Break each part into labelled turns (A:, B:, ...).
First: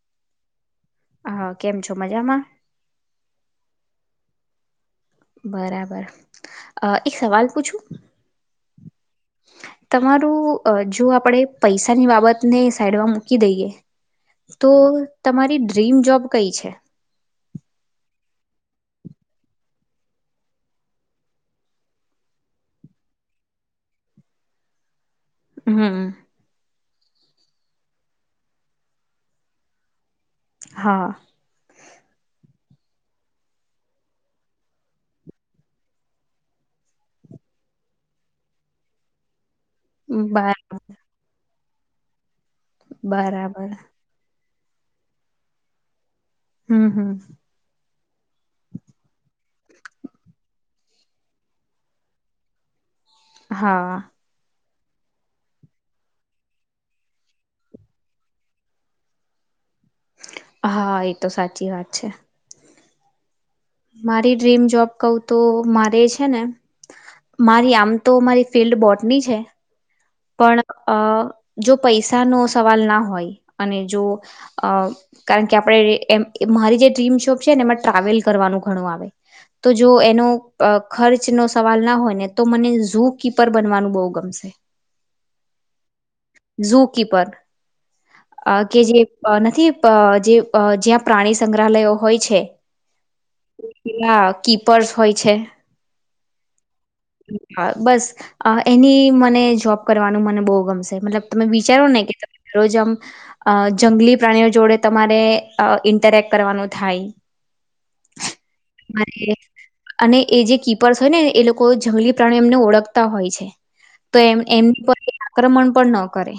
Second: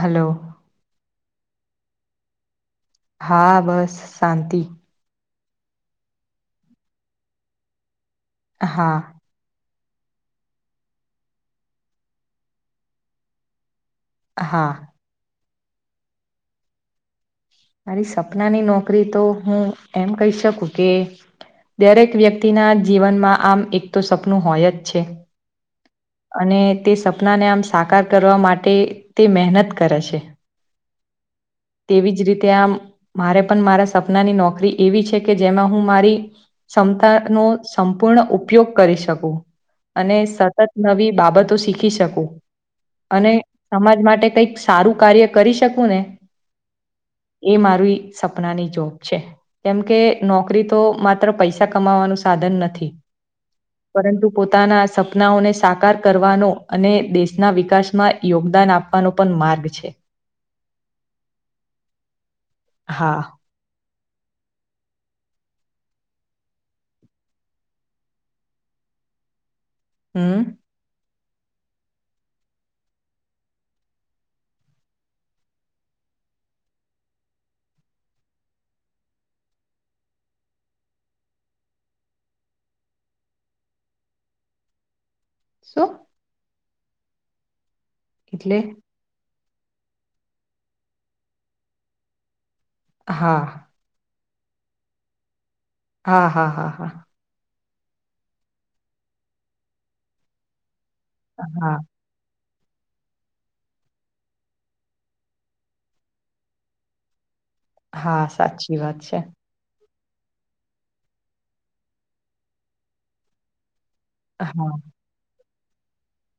A: Hello.
B: હા કેમ છો મજામાં?
A: હા બસ શાંતિ.
B: બરાબર એક સવાલ પૂછું?
A: હા.
B: તમારું જો આપણેે પૈસાની બાબતને સાઈડમાં મૂકી દઈએ
A: હા
B: તો તમારી ડ્રીમ જોબ કઈ છે?
A: મારી સપનાની નોકરી તો હું એમ કહી શકું કે દરેક વ્યક્તિના જીવનમાં આમ એક તો સપનું હોય જ છે.
B: હમ.
A: અને તે સપનાને આમ સાકાર કરવા માટે તે મેહનત કરે છે.
B: હા.
A: ત્યાં મારે પણ મારા સપનાની નોકરી એવી છે કે જેમાં હું મારી ક્ષમતા નું નું સંપૂર્ણ ઉપયોગ કરી શકું. અને
B: બ
A: સતત નવી બાબતો શીખી શકું. અને
B: બરાબર
A: સમાજ માટે કઈક સારું કાર્ય કરી શકું ને
B: હમ હમ.
A: એ મારી સપનાની જોબ છે. કેમ કે નોકરી તો માત્ર પૈસા કમાવાનું નથી.
B: હા
A: પરંતુ પોતાના સપનાઓને સાકાર કરવાનો અને દેશના વિકાસમાં યોગદાન આપવાનો પણ માર્ગ છે.
B: હા એ તો સાચી વાત છે.
A: હા.
B: મારી ડ્રીમ જોબ કઉ તો મારે છે ને. મારી આમ તો મારી ફિલ્ડ બોટની છે
A: હમ
B: પણ અ જો પૈસા નો સવાલ ના હોય અને જો અ કારણ કે આપણે એ મારી જે ડ્રીમ શોપ છે એમાં ટ્રાવેલ કરવાનું ઘણું આવે તો જો એનો ખર્ચ ન સવાલ ના હોય ને તો મને ઝુ કીપર બનવાનું બહુ ગમશે
A: શું
B: ઝુકી પર
A: એટલે
B: કે જે નથી જે જ્યાં પ્રાણી સંગ્રહાલયો હોય છે
A: હા
B: પેલા કીપર્સ હોય છે
A: હા હા હા હા
B: હા બસ એની મને જોબ કરવાનું મને બહુ ગમશે મતલબ તમે
A: હા
B: વિચારો ને કે રોજ આમ જંગલી પ્રાણીઓ જોડે તમારે ઇન્ટરેક્ટ કરવાનું થાય
A: હા સાચી વાત છે
B: તમારે અને એ જે કીપર્સ હોય નેને એ લોકો જંગલી પ્રાણી એમને ઓળખતા હોય છે તો એમ
A: હા
B: એમની પર આક્રમણ પણ ન કરે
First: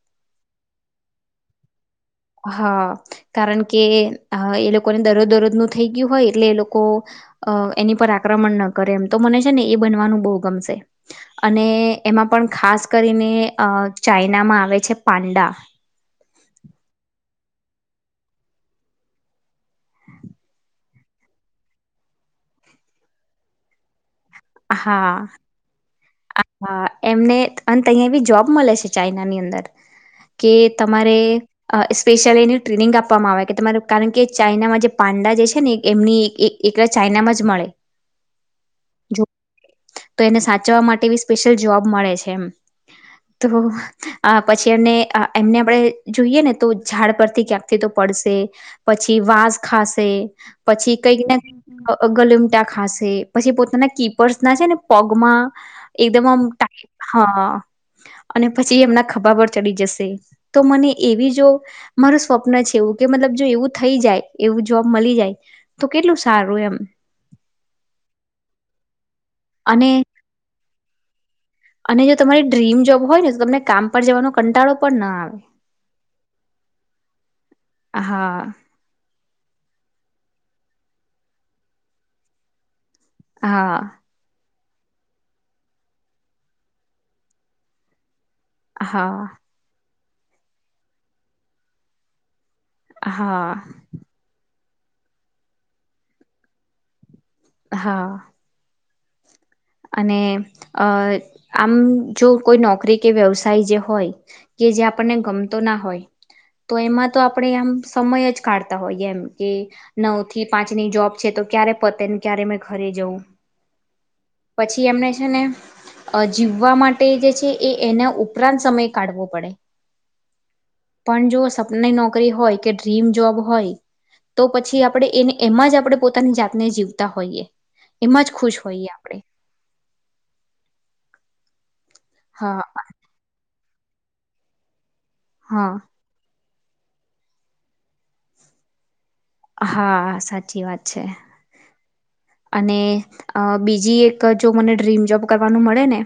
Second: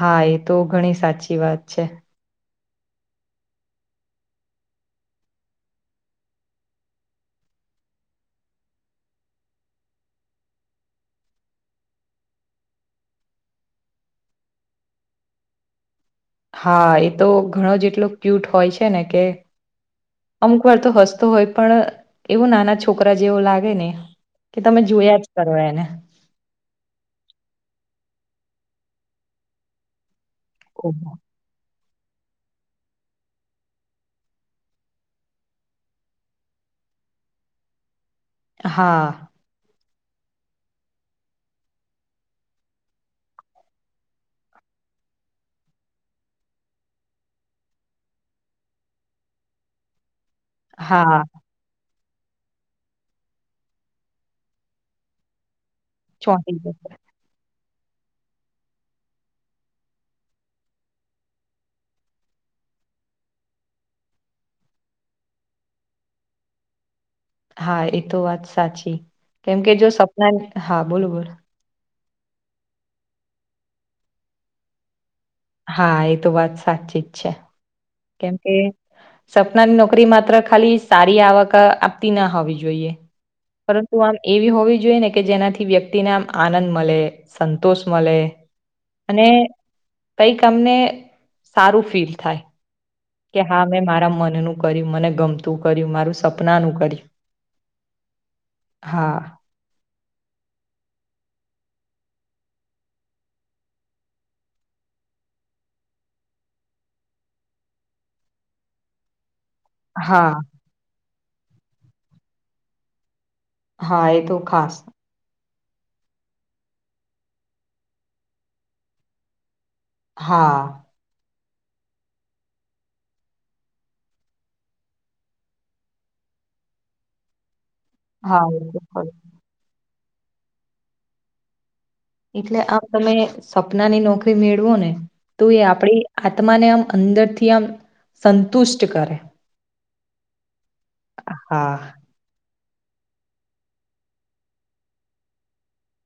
A: હા એ તો ઘણી સાચી વાત છે
B: હા કારણ કે એ લોકોને દરોજ દરોજ નું થઈ ગયું હોય એટલે એ લોકો અ એની પર આક્રમણ ન કરે એમ તો મને છે ને એ બનવાનું બહુ ગમશે અને એમાં પણ પણ ખાસ કરીને ચાઈનામાં આવે છે પાંડા
A: હા એ તો ઘણો જ એટલો ક્યુટ હોય છે ને કે અમુક વાર તો હસતો હોય પણ એવું નાના છોકરા જેવો લાગે ને કે તમે જોયા જ
B: હા
A: કરો એને
B: હા એમને અને તહીંયા બી જોબ મળે છે ચાઈના ની અંદર કે
A: ઓહો!
B: તમારે સ્પેશ્યયલી એની ટ્રેનિંગ આપવામાં આવે કે તમાર કારણ કે ચાાઈનામાં જે પાંડા જે છે ને એમની એલે ચાાઈનામાં જ મળે
A: હા
B: જો તો એને સાચવા માટે એ સ્પેશિયલ જોબ મળે છે એમ તો પછી એમ એમને આપણે જોઈએ ને તો ઝાડ પરથી ક્યાંકથી તો પડ પડ પછી વાસ ખાશે પછી
A: હા,
B: કક કક ગલુમટા ખાસે પછી પોતાના કીપર્સ ના છે ને પગમાં એકદમ આમ
A: ચોંટી જશે.
B: ટાઈટ હા અને પછી એમના ખભા પર ચડી જશે તો મને એવી જો મારું સ્વપ્ન છે એવું કે મતલબ જો એવું થઈ જાય એવું જોબ મળી જાય તો કેટલું સારું એમ
A: હા એ તો વાત સાચી કેમકે
B: અને
A: જો સપના હા બોલ બોલ
B: અને જો તમારી ડ્રીમ જોબ હોય ને તો તમને કામ પર જવાનો કંટાળો પણ ના આવે
A: હા એ તો વાત સાચી જ છે કેમ
B: હા
A: કે સપનાની નોકરી માત્ર ખાલી સારી આવક આપતી ના હોવી જોઈએ
B: હા
A: પરંતુ આમ એવી હોવી જોઈ ને કે જેનાથી વ્યક્તિને આમ આનંદ મળે સંતોષ મળે
B: હા
A: કઈક અમને સારું ફીલ થાય કે હા મેં મારા મનનું કર્યું મને ગમતું કર્યું મારું સપનાનું કર્યું
B: હા
A: હા
B: આમ જો કોઈ નોકરી કે વ્યવસાય જે હોય કે જે આપ ગમતો ના હોય તો એમાં તો આપણેે આમ સમય જ કાઢતા હોયએ એમ કે નવ
A: હા.
B: થી પાંચની જોબ છે તો ક્યારે પતે ને ક્યારે મે ઘરે જવું
A: હા એ તો ખાસ
B: પછી એમને છે ને અ જીવા માટે જે છે એ એના ઉપરાંત સમય કાઢવો પડે
A: હા
B: જો સપનાની નોકરી હોય કે ડ્રીમ જોબ હોય તો પછી આપણે એને એમાં જ આપણે પોતાની જાતને જીવતા હોઈએ એમાં જ
A: હા એ
B: ખુશ
A: તો
B: હોઈએ
A: ખરું
B: આપણે
A: એટલે
B: હા
A: આ તમે સપનાની નોકરી મેળવો ને તો એ
B: હા
A: આપડી તમને આમ અંદરથી આમ સંતુષ્ટ કરે
B: હા સાચી વાત છે
A: હા
B: અને બીજી એક જો મને ડ્રીમ જોબ કરવાનું મળે ને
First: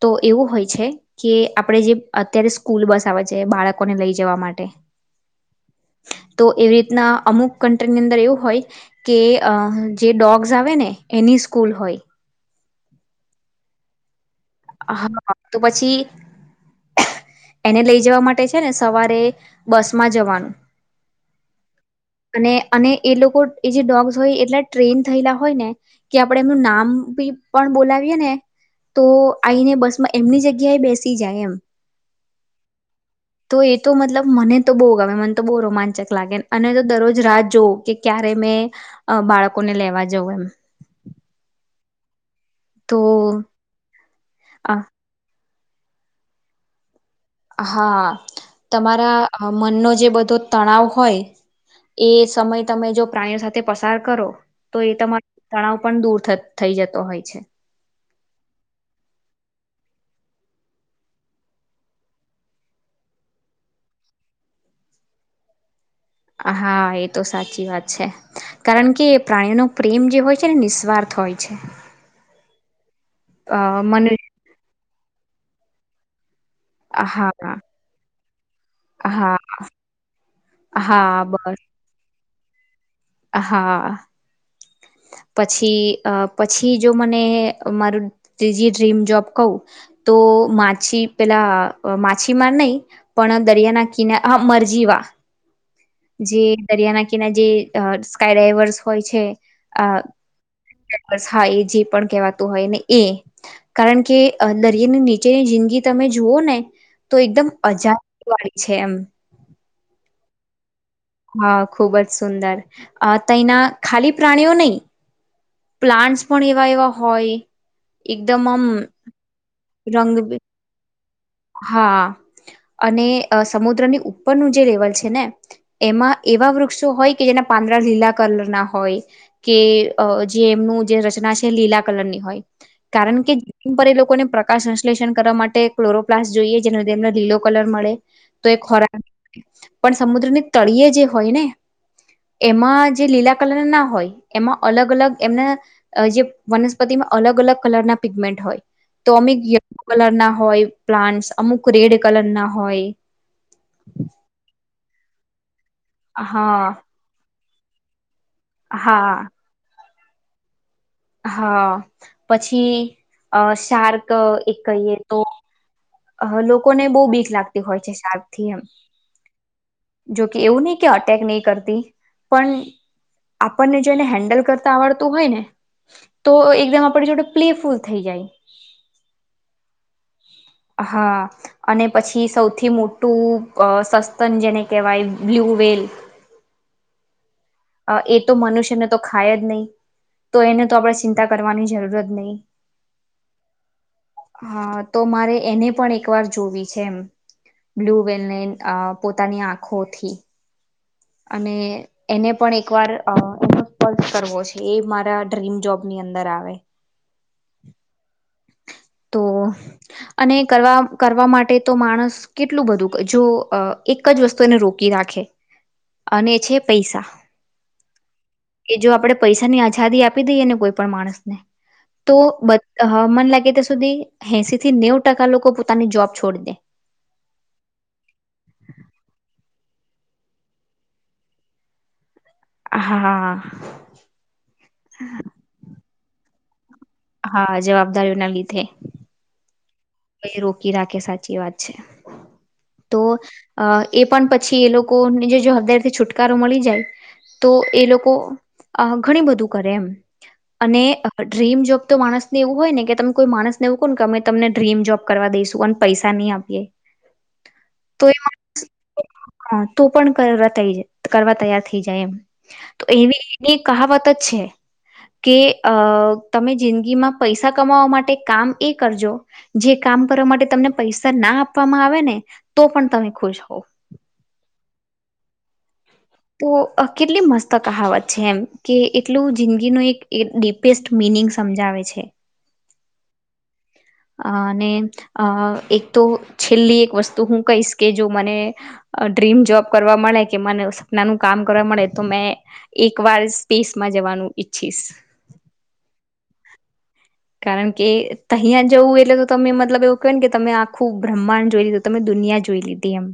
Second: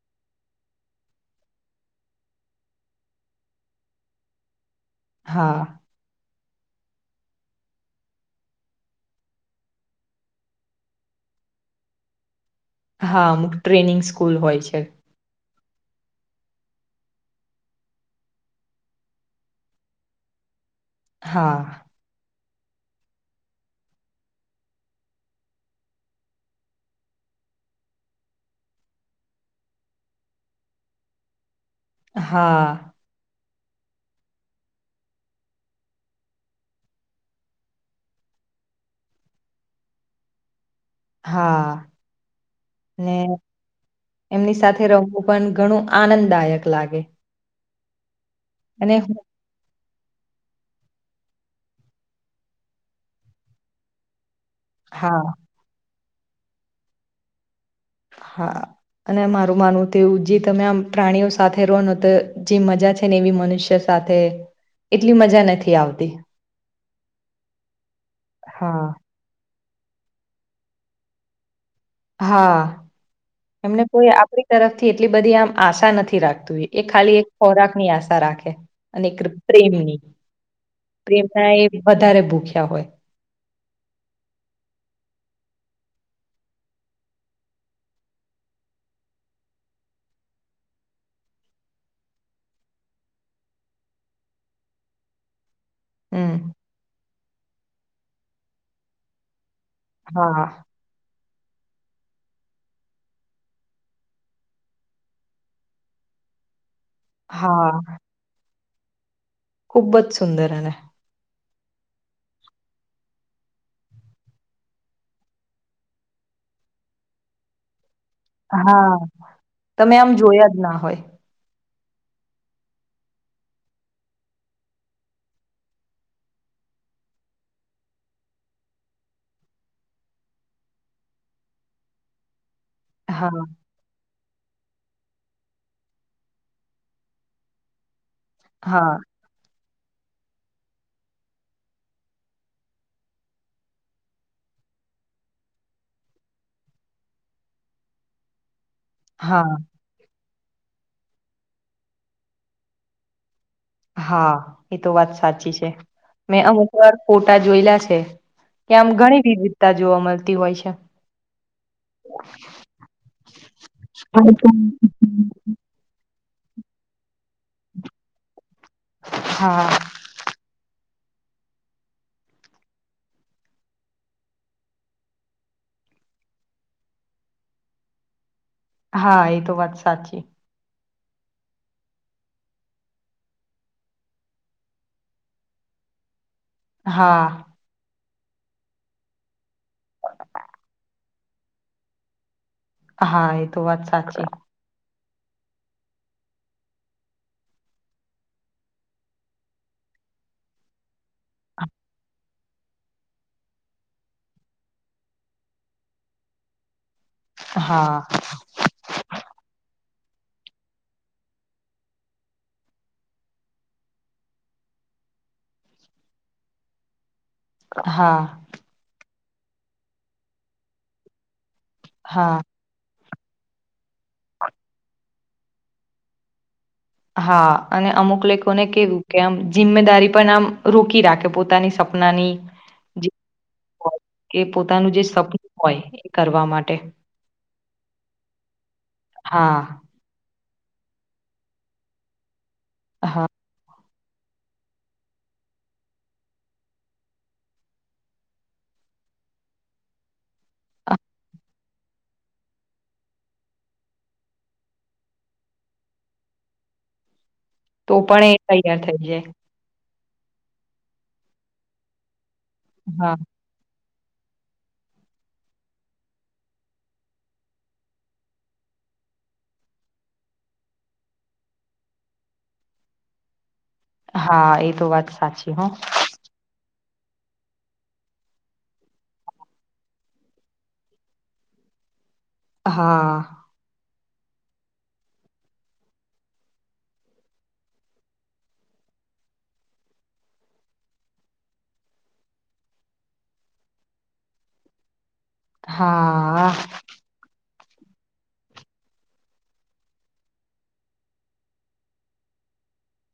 B: તો એવું હોય છે કે આપણે જે અત્યારે સ્કૂલ બસ આવે છે બાળકોને લઈ જવા માટે
A: હા
B: તો એવી રીતના અમુક કન્ટ્રીની અંદર એવું હોય કે જે ડોગ્સ જાવે ને એની સ્કૂલ હોય
A: હા અમુક ટ્રેનિંગ સ્કૂલ હોય છે
B: હા તો પછી એને લઈ જવા માટે છે ને સવારે બસ માં જવાનું
A: હા
B: અને અને એ લોકો એ જે ડોગ્સ હોય એટલા ટ્રેન થયેલા હોય ને કે આપડે એમનું નામ ભી પણ બોલાવીય ને તો આઈને બસ માં એમની જગ્યાએ બેસી જાય એમ
A: હા
B: તો એ તો મતલબ મને તો બહુ ગમે મને તો બહુ રોમાંચક લાગે અને તો દરરોજ રાહ જોવ કે ક્યારે મે બાળકોને લેવા જવં એમ
A: હા
B: તો
A: ને એમની
B: અ
A: સાથે રમવું પણ ઘણું આનંદદાયક લાગે
B: હા
A: અને હું
B: તમારા મનનો જે બધો તણાવ હોય એ સમય તમે જો પ્રાણીઓ સાથે પસાર કરો તો એ
A: હા
B: તમારો તણાવ પણ દૂર થઈ જતો હોય છે
A: હા અને મારું માનવું તેવું જે તમે આમ પ્રાણીઓ સાથે રહો ન તો જે મજા છે ને એવી મનુષ્ય સાથે સાથે એટલી મજા નથી આવતી
B: હા એ તો સાચી વાત છે કારણ
A: હા
B: કે પ્રાણીઓનો પ્રેમ જે હોય છે નિઃસ્વાર્થ હોય છે
A: હા
B: અ
A: એમને કોઈ
B: મનુ
A: આપડી તરફથી એટલી બધી આમ આશા નથી રાખતી એ ખાલી એક
B: હા
A: ખોરાક ની આશા રાખે અને
B: હા
A: પ્રેમની
B: હા
A: પ્રેમના
B: બસ
A: એ વધારે ભૂખ્યા હોય
B: હા પછી પછી જો મને મારું ત્રીજી ડ્રીમ જોબ કહું તો માછી પેલા માછીમાર નહી પણ દરિયાના કિના મરજી વા
A: હમ
B: જે દરિયા નાકીનારે જે સ્કાય ડ્રાઈવર્સ હોય છે
A: હા
B: આ હા એ જે પણ કહેવાતું હોય ને એ કારણ કે દરિની નીચેની જિંદગી તમે જુવોઓ ને તો એકદમ
A: હા
B: અજા વાળી છે એમ
A: ખુબ જ સુંદર એને
B: હા ખુબ જ સુંદર તેના ખાલી પ્રાણીઓ નહી પ્લાન્ટસ પણ એવા એવા હોય એકદમમ
A: હા તમે
B: રંગ
A: આમ જોયા જ ના હોય
B: હા અને સમુદ્રની ઉપરનું જે લેવલ છે ને એમાં એવા વૃક્ષો હોય કે જેના પાંદડા લીલા કલર ના હોય કે જે એમનું જે રચના છે લીલા કલર ની હોય કારણ કે
A: હા
B: જન પર એ લોકોને પ્રકાશ સંશ્લેષણ કરવા માટે ક્લોરો પ્લાસ જોઈએ જેનો તેમને લીલો કલર મળે તો એ
A: હા
B: ખોરાક પણ સમુદ્રની તળિયે જે હોય ને એમાં જે લીલા કલર ના હોય એમાં અલગ અલગ એમના જે વનસ્પતિ અલગ અલગ કલર ના પિગમેન્ટ હોય તો અમેક
A: હા
B: યલો કલર ના હોય પ્લાન્ટસ અમુક રેડ કલર ના હોય
A: હા એતો વાત સાચી છે મેં અમુક
B: હા
A: વાર ફોટા જોયેલા છે કે આમ ઘણી
B: હા
A: વિવિધતા જોવા મળતી હોય છે
B: હા પછી અ શાર્ક
A: છે
B: એક કઈએ તો અ લોકોને બહુ બીક લાગતી હોય છે શાર્ક થી એમ
A: હા
B: જોકે એવું નહી કે અટેક નહી કરતી પણ આપણને જેને હેન્ડલ કરતા આવડતું હોય ને તો એકદમ આપણે જોડ પ્લેફુલ થઈ જાય
A: હા એ તો વાત સાચી
B: હા અને પછી સૌથી મોટું સસ્તન જેને કહેવાય બ્લુ પૂવેલ
A: હા
B: એ તો મનુષ્યને તો ખાય જ નહી તો એને તો આપણે ચિંતા કરવાની જરૂર જ નહીિ
A: હા એ તો વાત સાચી
B: તો મારે એને પણ એક વાર જોવી છે એમ બ્લુ વલને અ પોતાની આંખોથી અને એને પણ એક વાર કરવો છે એ મારા ડ્રીમ જોબની અંદર આવે
A: હા
B: તો અને કરવા કરવા માટે તો માણસ કેટલું બધું જો એક જ વસ્તુ એને રોકી રાખે અને છે પૈસા
A: હા
B: કે જો આપણે પૈસાની આઝાદી આપી દઈએ ને કોઈ પણ માણસને તો
A: હા
B: મન લાગે ત્યા સુધી એસી થી નેવ ટકા લોકો પોતાની જોબ છોડી દે
A: હા અને અમુક લોકોને કેવું કે આમ જિમ્મેદારી પણ આમ રોકી રાખે પોતાની પોતાની જે
B: હા
A: હોય પોતાનુ સપનું હોય કરવા માટે.
B: હા, જવાબદારીઓના લીધે.
A: હા
B: રોકી રાખે સાચી વાત છે. તો
A: હા
B: અ એ પણ પછી એ લોકોની જે જો હદારીથી છુટકારો મળી જાય તો એ લોકો અ ઘણી બધું કરે એમ. અને ડ્રીમ જોબ તો માણસને એવું હોય ને કે તમે કોઈ માણસને એવું કોને કે અમે તમને ડ્રીમ જોબ કરવા દઈશું. અને પૈસા નઈ આપીએ
A: તો પણ એ તૈયાર થઇ જાય.
B: હા તો પણ કરવા થઈ જા કરવા તૈયાર થઈ જાય એમ. તો
A: હા
B: એવી એની કહાવત જ છે કે અ તમે જિંદગીમાં પૈસા કમાવા માટે કામ એ કરજો જે કામ કરવા માટે તમને પૈસા ના આપવામાં આવે ને તો પણ તમે ખુશ હોવ.
A: હા, એ તો વાત સાચી હન.
B: અ કેટલી મસ્ત કહાવત છે એમ કે એટલું જિંદગીનું એક ડીપેસ્ટ મિનિંગ સમજાવે. છે.
A: હા
B: અ અને અ એક તો છેલ્લી એક વસ્તુ હું કહીશ કે જો મને ડ્રીમ જોબ કરવા મળે કે મને સપનાનું કામ કરવા મળે તો મેં એક વાર સ્પેસમાં જવાનું ઈચ્છીશ.
A: હા
B: કારણ કે તહીયા જવું એટલે તો તમે મતલબ એવું કેવાય ને કે તમે આખું બ્રહ્માંડ જોઈ લીધુ તમે દુ નીયા જોઈ લીધી એમ.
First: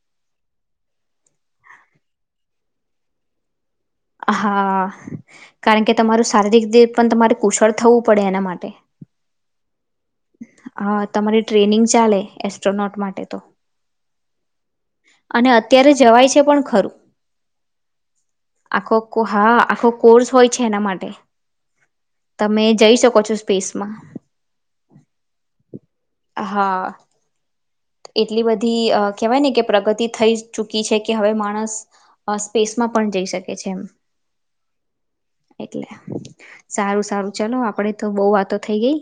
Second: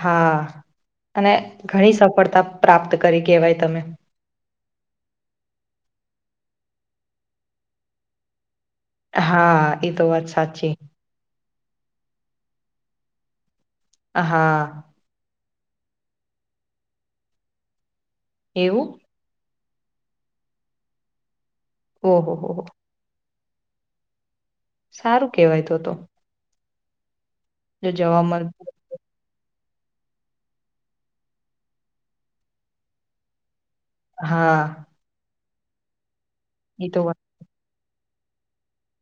A: હા, અને ઘણી સફળતા પ્રાપ્ત કરી કેવાય તમે.
B: હા, કારણ કે તમારું શારીરીક દે પણ તમારે કુશળ થવું પડે એના માટે.
A: હા, એ તો વાત સાચી.
B: હા તમારી ટ્રેનિંગ ચાલે એસ્ટ્રોનોટ માટે તો.
A: હા
B: અને અત્યારે જવાય છે પણ ખરું.
A: એવું
B: આખો કો હા આખો કોર્સ હોય છે એના માટે.
A: ઓહો હો
B: તમે જઈ શકો છો સ્પેસમાં.
A: સારું કેવાય તો તો.
B: હા,
A: જો જવા
B: એટલી
A: મળ
B: બધી અ કેવાય ને કે પ્રગતિ થઈ ચૂકી છે કે હવે માણસ અ સ્પેસમાં પણ જઈ શકે છે એમ.
A: હા.
B: એટલે.
A: એ તો
B: સારું,
A: વાત
B: સારું, ચલો આપડે તો બઉ વાતો થઈ ગઈ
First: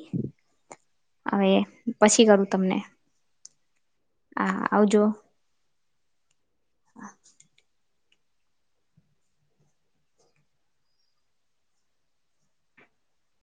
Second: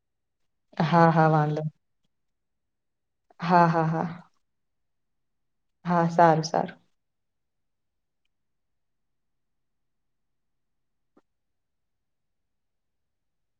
A: હા હા
B: હવે
A: વાંધો
B: પછી કરું તમને.
A: હા હા હા
B: હા આવજો.
A: હા, સારું સારું.